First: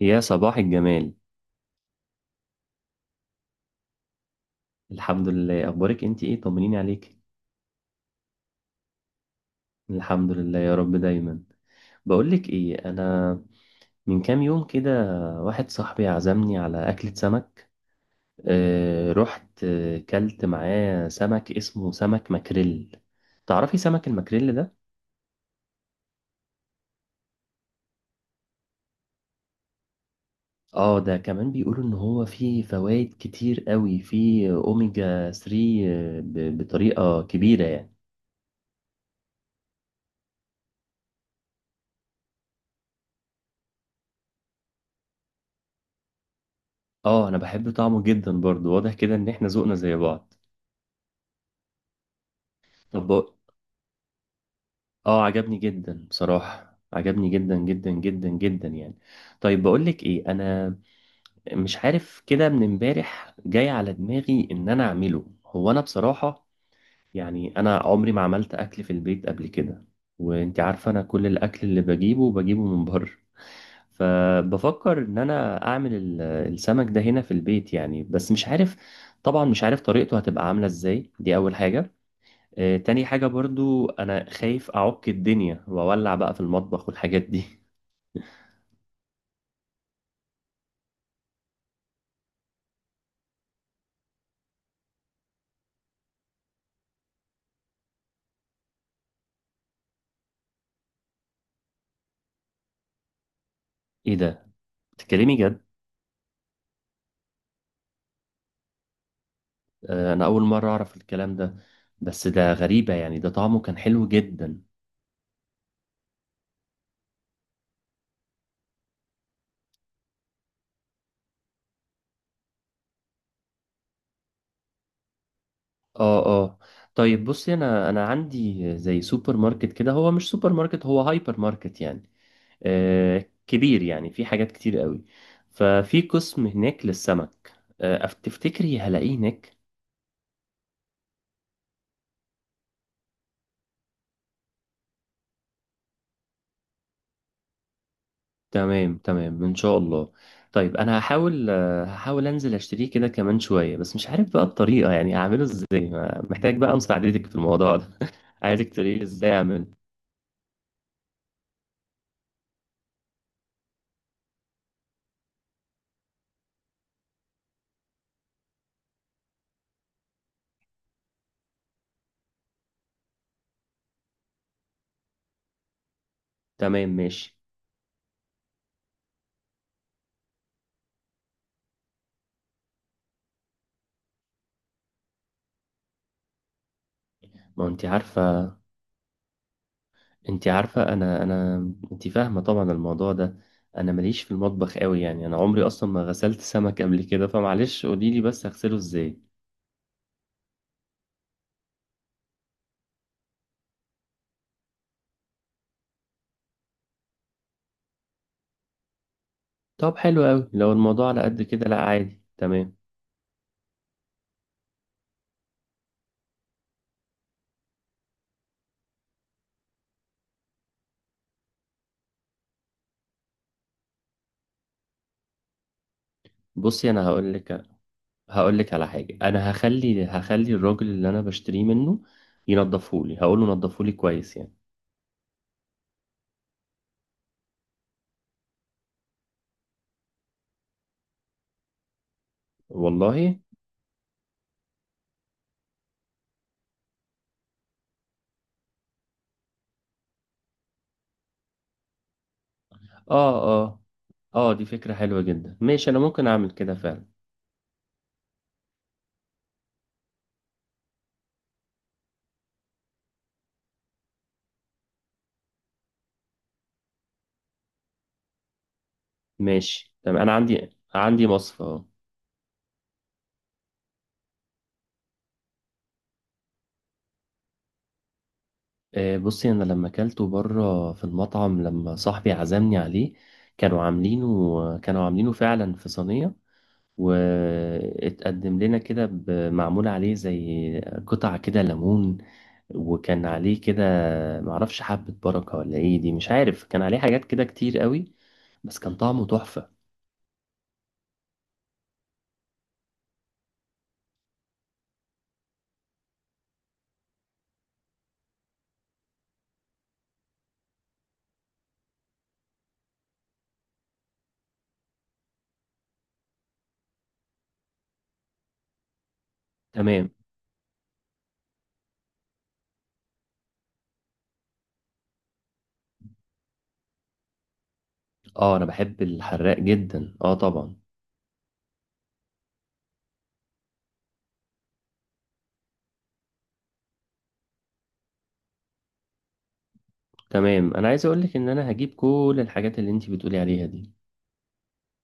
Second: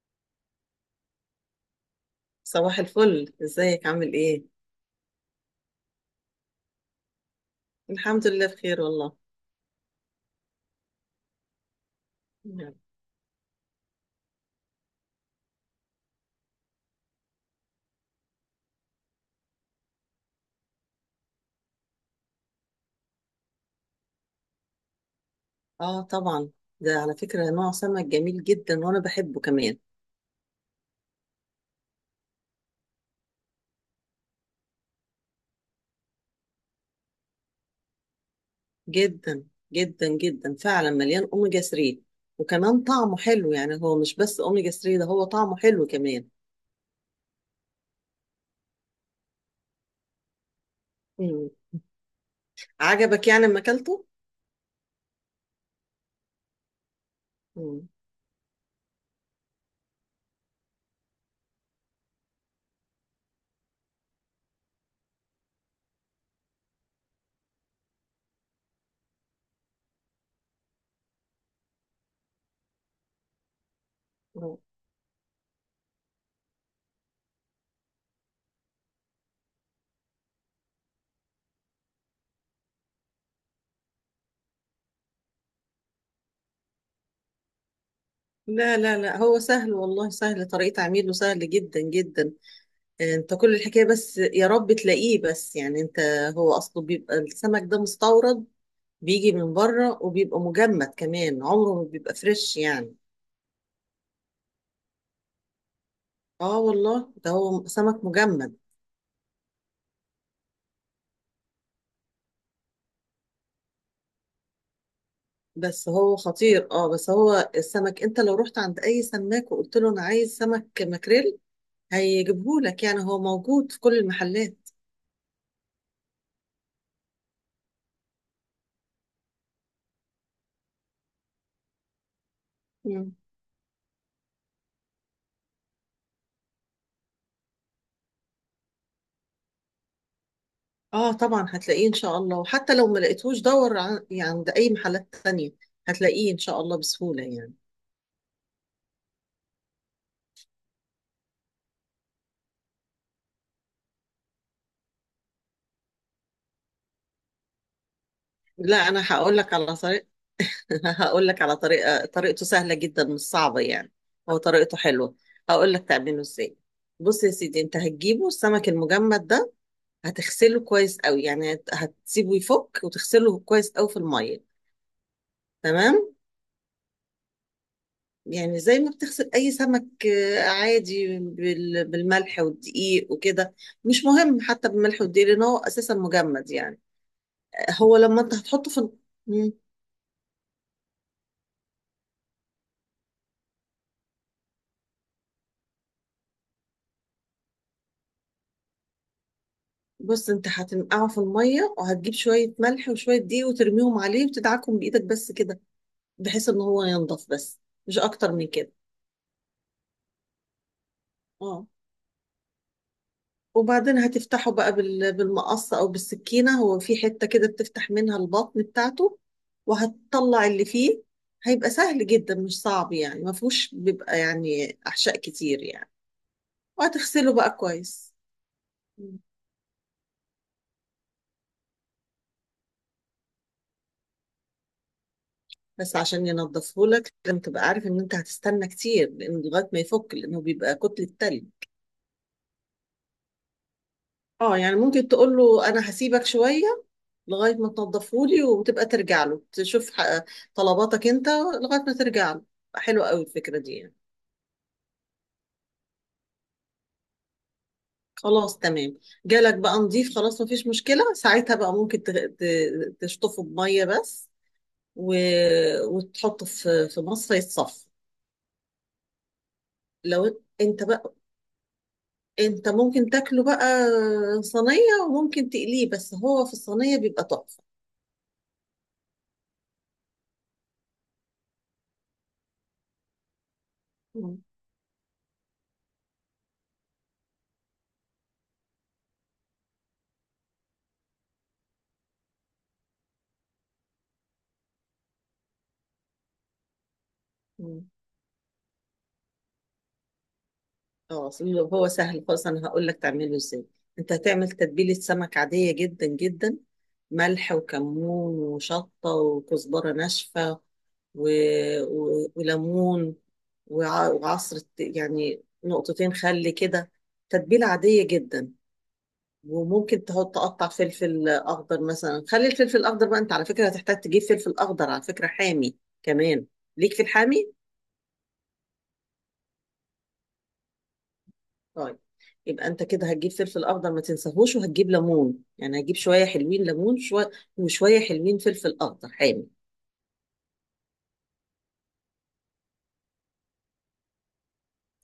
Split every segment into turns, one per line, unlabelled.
يا صباح الجمال.
صباح الفل، ازيك عامل ايه؟
الحمد لله، اخبارك انت ايه؟ طمنيني عليك.
الحمد لله بخير والله.
الحمد لله يا رب دايما. بقولك
نعم.
ايه انا، من كام يوم كده واحد صاحبي عزمني على اكلة سمك. رحت كلت معاه سمك اسمه سمك ماكريل. تعرفي سمك الماكريل ده؟
اه طبعا. ده على فكرة نوع سمك جميل جدا وانا بحبه كمان.
اه، ده كمان بيقولوا ان هو فيه فوائد كتير قوي، فيه اوميجا 3 بطريقة كبيرة يعني.
جدا جدا جدا فعلا مليان اوميجا 3. وكمان طعمه حلو، يعني هو مش بس اوميجا 3، ده هو طعمه حلو كمان.
اه انا بحب طعمه جدا برضو، واضح كده ان احنا ذوقنا زي بعض.
مم.
طب
عجبك يعني لما اكلته؟
اه عجبني جدا بصراحة، عجبني جدا
مم.
جدا جدا جدا يعني. طيب بقولك ايه انا، مش عارف كده من امبارح جاي على دماغي ان انا اعمله هو. انا بصراحة يعني انا عمري ما عملت اكل في البيت قبل كده، وانت عارفة انا كل الاكل اللي بجيبه بجيبه من بره.
آه.
فبفكر ان انا اعمل السمك ده هنا في البيت يعني، بس مش عارف. طبعا مش عارف طريقته هتبقى عاملة ازاي، دي اول حاجة. تاني حاجة برضو أنا خايف أعك الدنيا وأولع بقى في المطبخ والحاجات دي.
لا هو سهل والله، سهل، طريقة عميله سهل جدا جدا. انت كل الحكاية بس يا رب تلاقيه، بس يعني انت، هو اصله بيبقى السمك ده مستورد، بيجي من بره وبيبقى مجمد كمان، عمره ما بيبقى فريش يعني.
إيه ده؟ بتتكلمي جد؟
اه والله ده هو سمك مجمد.
آه، أنا أول مرة أعرف الكلام ده، بس ده غريبة يعني، ده طعمه كان حلو جدا.
بس هو خطير، اه بس هو السمك انت لو رحت عند اي سماك وقلت له انا عايز سمك ماكريل هيجيبهولك، يعني هو موجود في كل المحلات.
آه آه. طيب بصي، أنا عندي زي سوبر ماركت كده، هو مش سوبر ماركت، هو هايبر ماركت يعني.
مم.
آه، كبير يعني، في حاجات كتير قوي. ففي قسم هناك للسمك. آه، تفتكري هلاقيه هناك؟
اه طبعا هتلاقيه ان شاء الله، وحتى لو ما لقيتهوش دور يعني عند اي محلات تانية، هتلاقيه ان شاء الله بسهولة يعني.
تمام تمام ان شاء الله. طيب انا هحاول، آه، هحاول انزل اشتريه كده كمان شويه، بس مش عارف بقى الطريقه يعني اعمله ازاي. محتاج بقى مساعدتك في الموضوع ده. عايزك
لا
تقولي لي
انا
ازاي
هقول لك
اعمله.
على طريقة. هقول لك على طريقة، طريقته سهلة جدا مش صعبة يعني، هو طريقته حلوة. هقول لك تعمله ازاي. بص يا سيدي، انت هتجيبه السمك المجمد ده، هتغسله كويس قوي، يعني هتسيبه يفك وتغسله كويس قوي في المية، تمام.
تمام ماشي.
يعني زي ما بتغسل اي سمك، عادي بالملح والدقيق وكده. مش مهم حتى بالملح والدقيق، لان هو اساسا مجمد يعني.
ما انت
هو لما انت
عارفه،
هتحطه في ال-
انت عارفه. انا انت فاهمه طبعا الموضوع ده، انا ماليش في المطبخ قوي يعني، انا عمري اصلا ما غسلت سمك قبل كده، فمعلش قولي لي بس اغسله ازاي.
بص انت هتنقعه في الميه، وهتجيب شويه ملح وشويه دقيق وترميهم عليه وتدعكهم بايدك بس كده، بحيث ان هو ينضف بس، مش اكتر من كده.
طب حلو قوي، لو الموضوع على قد كده
اه.
لا عادي تمام.
وبعدين هتفتحه بقى بالمقص او بالسكينه، هو في حته كده بتفتح منها البطن بتاعته، وهتطلع اللي فيه. هيبقى سهل جدا مش صعب يعني، ما فيهوش بيبقى يعني احشاء كتير يعني.
بصي انا هقول
وهتغسله بقى
لك،
كويس.
هقول لك على
مم.
حاجة. أنا هخلي الراجل اللي أنا بشتريه منه ينضفه لي، هقول له نضفه لي كويس يعني.
بس عشان ينضفه لك لازم تبقى عارف ان انت هتستنى كتير، لان لغايه ما يفك، لانه بيبقى كتله تلج.
والله.
اه يعني ممكن تقول له انا هسيبك شويه لغايه ما تنضفهولي، وتبقى ترجع له تشوف طلباتك انت لغايه ما ترجع له. حلوه قوي
آه
الفكره دي
آه.
يعني.
آه دي فكرة حلوة جدا، ماشي أنا ممكن أعمل كده فعلا.
خلاص تمام. جالك بقى نضيف خلاص، مفيش مشكله ساعتها بقى، ممكن تشطفه بميه بس، و... وتحطه في مصفى يتصفى.
ماشي تمام، أنا
لو
عندي
انت بقى،
عندي مصفى أهو.
انت ممكن تاكله بقى صينيه، وممكن تقليه، بس هو في الصينيه بيبقى تحفه.
آه بصي، أنا لما أكلته بره في المطعم لما صاحبي عزمني عليه، كانوا عاملينه فعلا في صينية، واتقدم لنا كده معمول عليه زي قطع كده ليمون، وكان عليه كده، معرفش حبة بركة ولا ايه دي، مش عارف، كان عليه حاجات كده كتير
مم.
قوي، بس كان طعمه تحفة.
اه اصل هو سهل خالص، انا هقول لك تعمله ازاي. انت هتعمل تتبيله سمك عاديه جدا جدا، ملح وكمون وشطه وكزبره ناشفه و... وليمون، وعصره يعني نقطتين خل كده، تتبيله عاديه جدا. وممكن
تمام.
تحط تقطع فلفل اخضر مثلا، خلي الفلفل الاخضر بقى، انت على فكره هتحتاج تجيب فلفل اخضر على فكره حامي كمان، ليك في الحامي.
اه انا بحب الحراق جدا، اه طبعا.
طيب، يبقى انت كده هتجيب فلفل اخضر، ما تنساهوش، وهتجيب ليمون، يعني هتجيب شويه حلوين ليمون شويه، وشويه حلوين فلفل اخضر حامي.
تمام، انا عايز اقولك ان انا هجيب كل الحاجات اللي انتي بتقولي عليها دي.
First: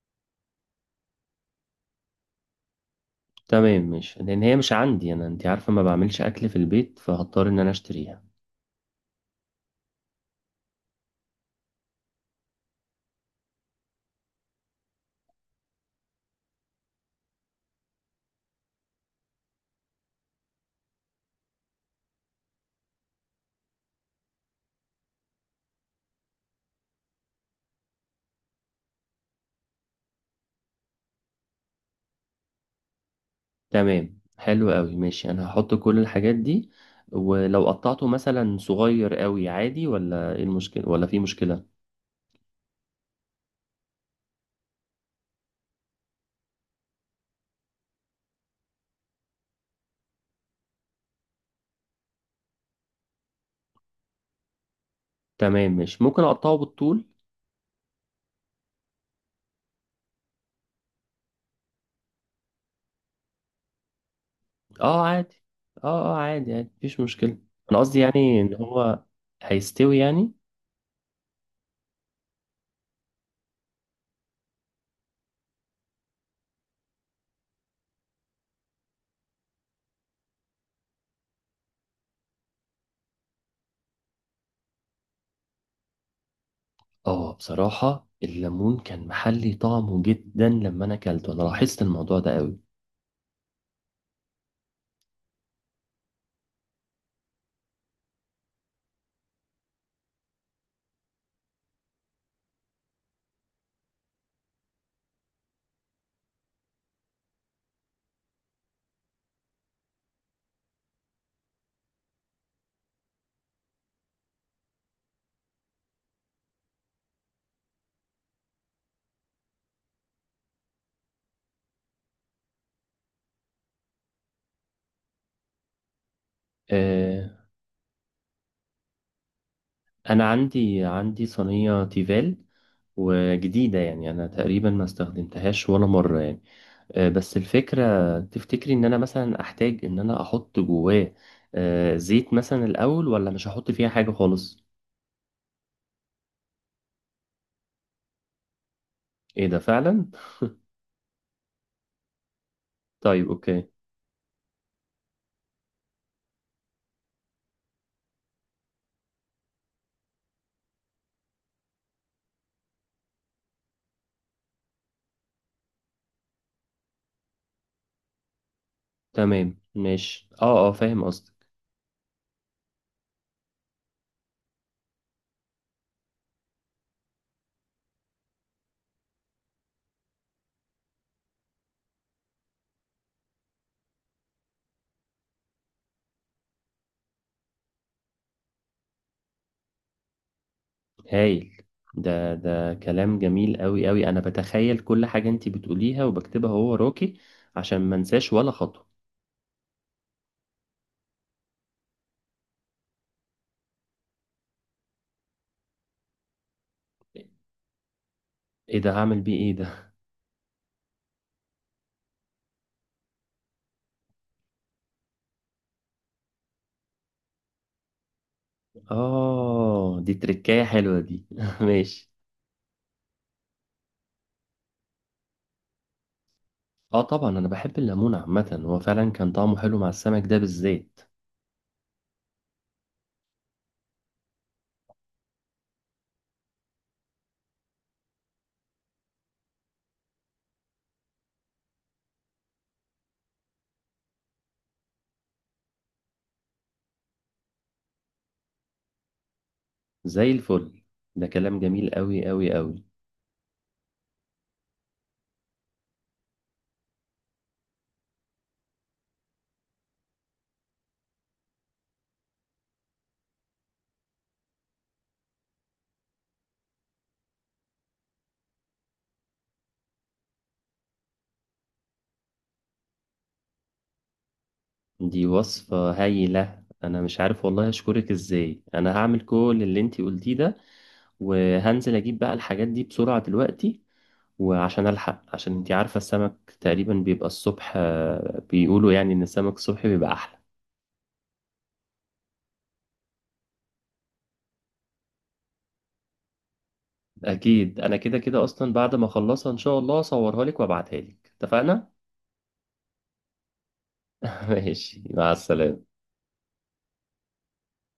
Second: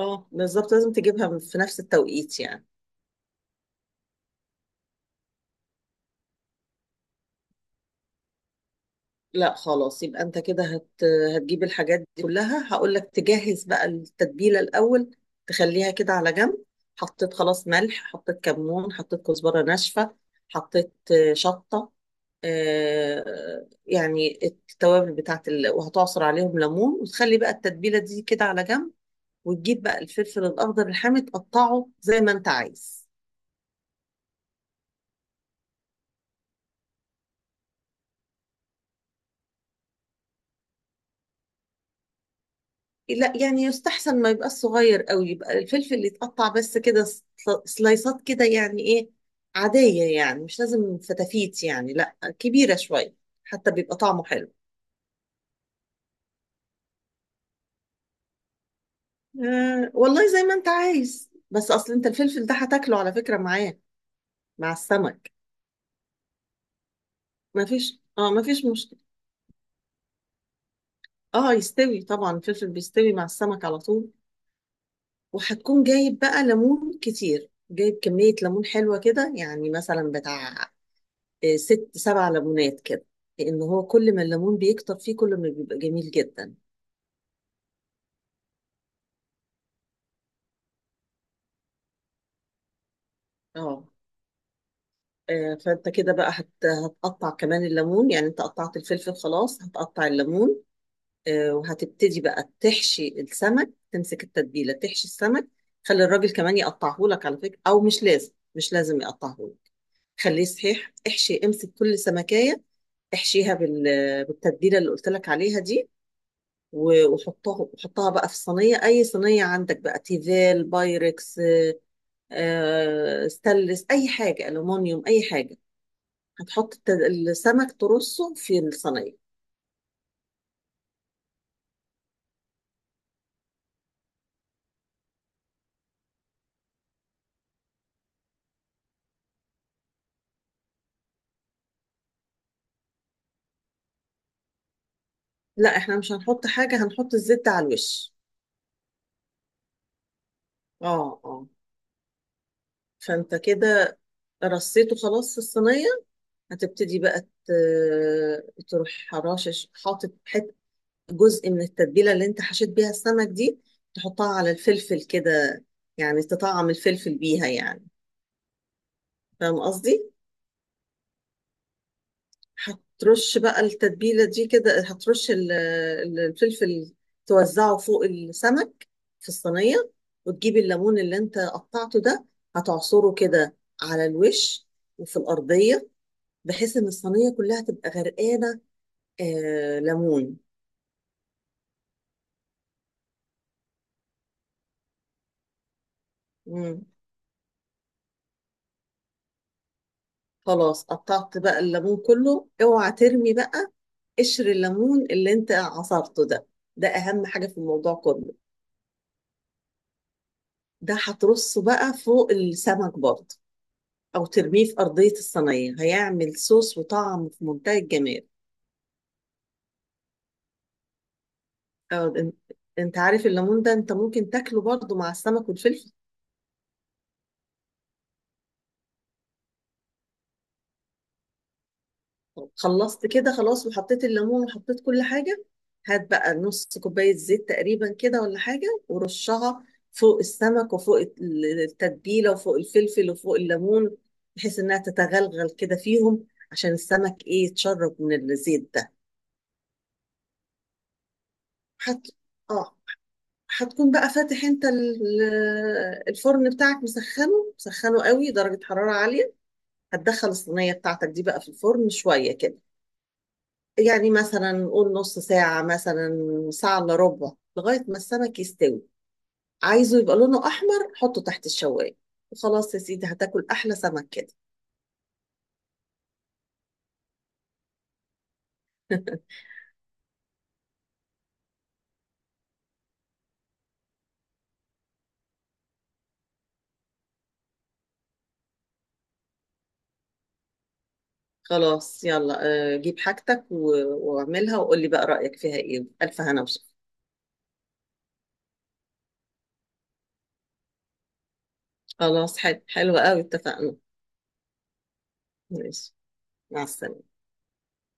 اه بالظبط، لازم تجيبها في نفس التوقيت يعني.
تمام، مش لان هي مش عندي، انا انتي عارفة ما بعملش اكل في البيت، فهضطر ان انا اشتريها.
لا خلاص، يبقى انت كده هتجيب الحاجات دي كلها. هقول لك تجهز بقى التتبيله الاول، تخليها كده على جنب. حطيت خلاص ملح، حطيت كمون، حطيت كزبره ناشفه، حطيت شطه، آه، يعني التوابل وهتعصر عليهم ليمون، وتخلي بقى التتبيله دي كده على جنب. وتجيب بقى الفلفل الاخضر الحامي تقطعه زي ما انت عايز.
تمام حلو قوي، ماشي انا هحط كل الحاجات دي. ولو قطعته مثلا صغير قوي عادي ولا ايه المشكلة، ولا في مشكلة؟
لا يعني يستحسن ما يبقى صغير قوي، يبقى الفلفل اللي يتقطع بس كده سلايسات كده يعني ايه، عادية يعني، مش لازم فتافيت يعني، لا كبيرة شوية، حتى بيبقى طعمه حلو.
تمام ماشي، ممكن اقطعه بالطول.
آه والله زي ما انت عايز، بس اصل انت الفلفل ده هتاكله على فكرة معاه، مع
اه
السمك.
عادي، اه اه عادي عادي، مفيش مشكلة.
ما
انا قصدي
فيش اه
يعني
ما
ان
فيش مشكلة.
هو هيستوي يعني.
اه يستوي طبعا، الفلفل بيستوي مع السمك على طول. وهتكون جايب بقى ليمون كتير، جايب كمية ليمون حلوة كده، يعني مثلا بتاع ست سبع ليمونات كده، لان هو كل ما الليمون بيكتر فيه كل ما بيبقى جميل جدا.
اه بصراحة الليمون كان محلي طعمه جدا، لما انا اكلته انا لاحظت الموضوع ده قوي.
اه. فانت كده بقى هتقطع كمان الليمون، يعني انت قطعت الفلفل خلاص، هتقطع الليمون. وهتبتدي بقى تحشي السمك، تمسك التتبيله تحشي السمك. خلي الراجل كمان يقطعه لك على فكره، او مش لازم، مش لازم يقطعه لك، خليه صحيح. احشي، امسك كل سمكيه احشيها بال... بالتتبيله اللي قلت لك عليها دي، وحطها بقى في صينية، أي صينية عندك بقى، تيفال، بايركس، ستانلس، أي حاجة، ألومنيوم أي حاجة. هتحط
آه
السمك ترصه في الصينية.
انا عندي صينية تيفال وجديدة يعني، انا تقريبا ما استخدمتهاش ولا مرة يعني. آه، بس الفكرة، تفتكري ان انا مثلا احتاج ان انا احط جواه آه، زيت مثلا الاول، ولا مش هحط فيها حاجة خالص؟
لا احنا مش هنحط حاجة، هنحط الزبدة على الوش.
ايه ده فعلا؟
اه اه.
طيب
فانت
اوكي.
كده رصيته خلاص في الصينية، هتبتدي بقى تروح حراشش حاطط حت جزء من التتبيلة اللي انت حشيت بيها السمك دي، تحطها على الفلفل كده، يعني تطعم الفلفل بيها يعني.
تمام
فاهم قصدي؟
ماشي، اه اه فاهم قصدك.
هترش بقى التتبيلة دي كده، هترش الفلفل، توزعه فوق السمك في الصينية. وتجيب الليمون اللي انت قطعته ده، هتعصره كده على الوش وفي الأرضية، بحيث ان الصينية كلها تبقى غرقانة آه ليمون.
هايل، ده ده كلام جميل قوي قوي، انا بتخيل كل حاجة انتي بتقوليها وبكتبها هو
مم.
وراكي عشان ما انساش ولا خطوة.
خلاص قطعت بقى الليمون كله، اوعى ترمي بقى قشر الليمون اللي انت عصرته ده، ده أهم حاجة في الموضوع كله.
ايه ده؟ هعمل بيه ايه ده؟
ده هترصه بقى فوق السمك برضه، أو ترميه في أرضية الصينية، هيعمل صوص وطعم في منتهى الجمال.
اه دي تركاية حلوة دي. ماشي.
أو إن- أنت عارف الليمون ده، أنت ممكن تاكله برضه مع السمك والفلفل.
اه طبعا انا بحب الليمون عامة، هو فعلا كان طعمه حلو مع السمك ده بالذات.
طب خلصت كده خلاص، وحطيت الليمون وحطيت كل حاجة. هات بقى نص كوباية زيت تقريبا كده ولا حاجة، ورشها فوق السمك وفوق التتبيلة وفوق الفلفل وفوق الليمون، بحيث إنها تتغلغل كده فيهم، عشان السمك إيه يتشرب من الزيت ده.
زي الفل، ده كلام جميل
حط
قوي قوي
اه.
قوي.
هتكون بقى فاتح انت الفرن بتاعك، مسخنه مسخنه قوي، درجة حرارة عالية، هتدخل الصينية بتاعتك دي بقى في الفرن شوية كده، يعني مثلا نقول نص ساعة مثلا، ساعة الا ربع، لغاية ما السمك يستوي. عايزه يبقى لونه أحمر، حطه تحت الشواية، وخلاص يا سيدي هتاكل أحلى سمك كده.
دي وصفة هايلة، انا مش عارف والله اشكرك ازاي، انا هعمل كل اللي انتي قلتيه ده، وهنزل اجيب بقى الحاجات دي بسرعة دلوقتي. وعشان الحق، عشان انتي عارفة السمك تقريبا بيبقى الصبح، آه، بيقولوا يعني ان السمك الصبح بيبقى احلى.
خلاص يلا. جيب حاجتك واعملها، وقول لي بقى رأيك فيها ايه، ألف هنا وشفا.
اكيد انا كده كده اصلا بعد ما اخلصها ان شاء الله اصورها لك وابعتها لك، اتفقنا؟
خلاص حلو حلو قوي اتفقنا.
ماشي، مع السلامة.
ماشي، مع السلامة.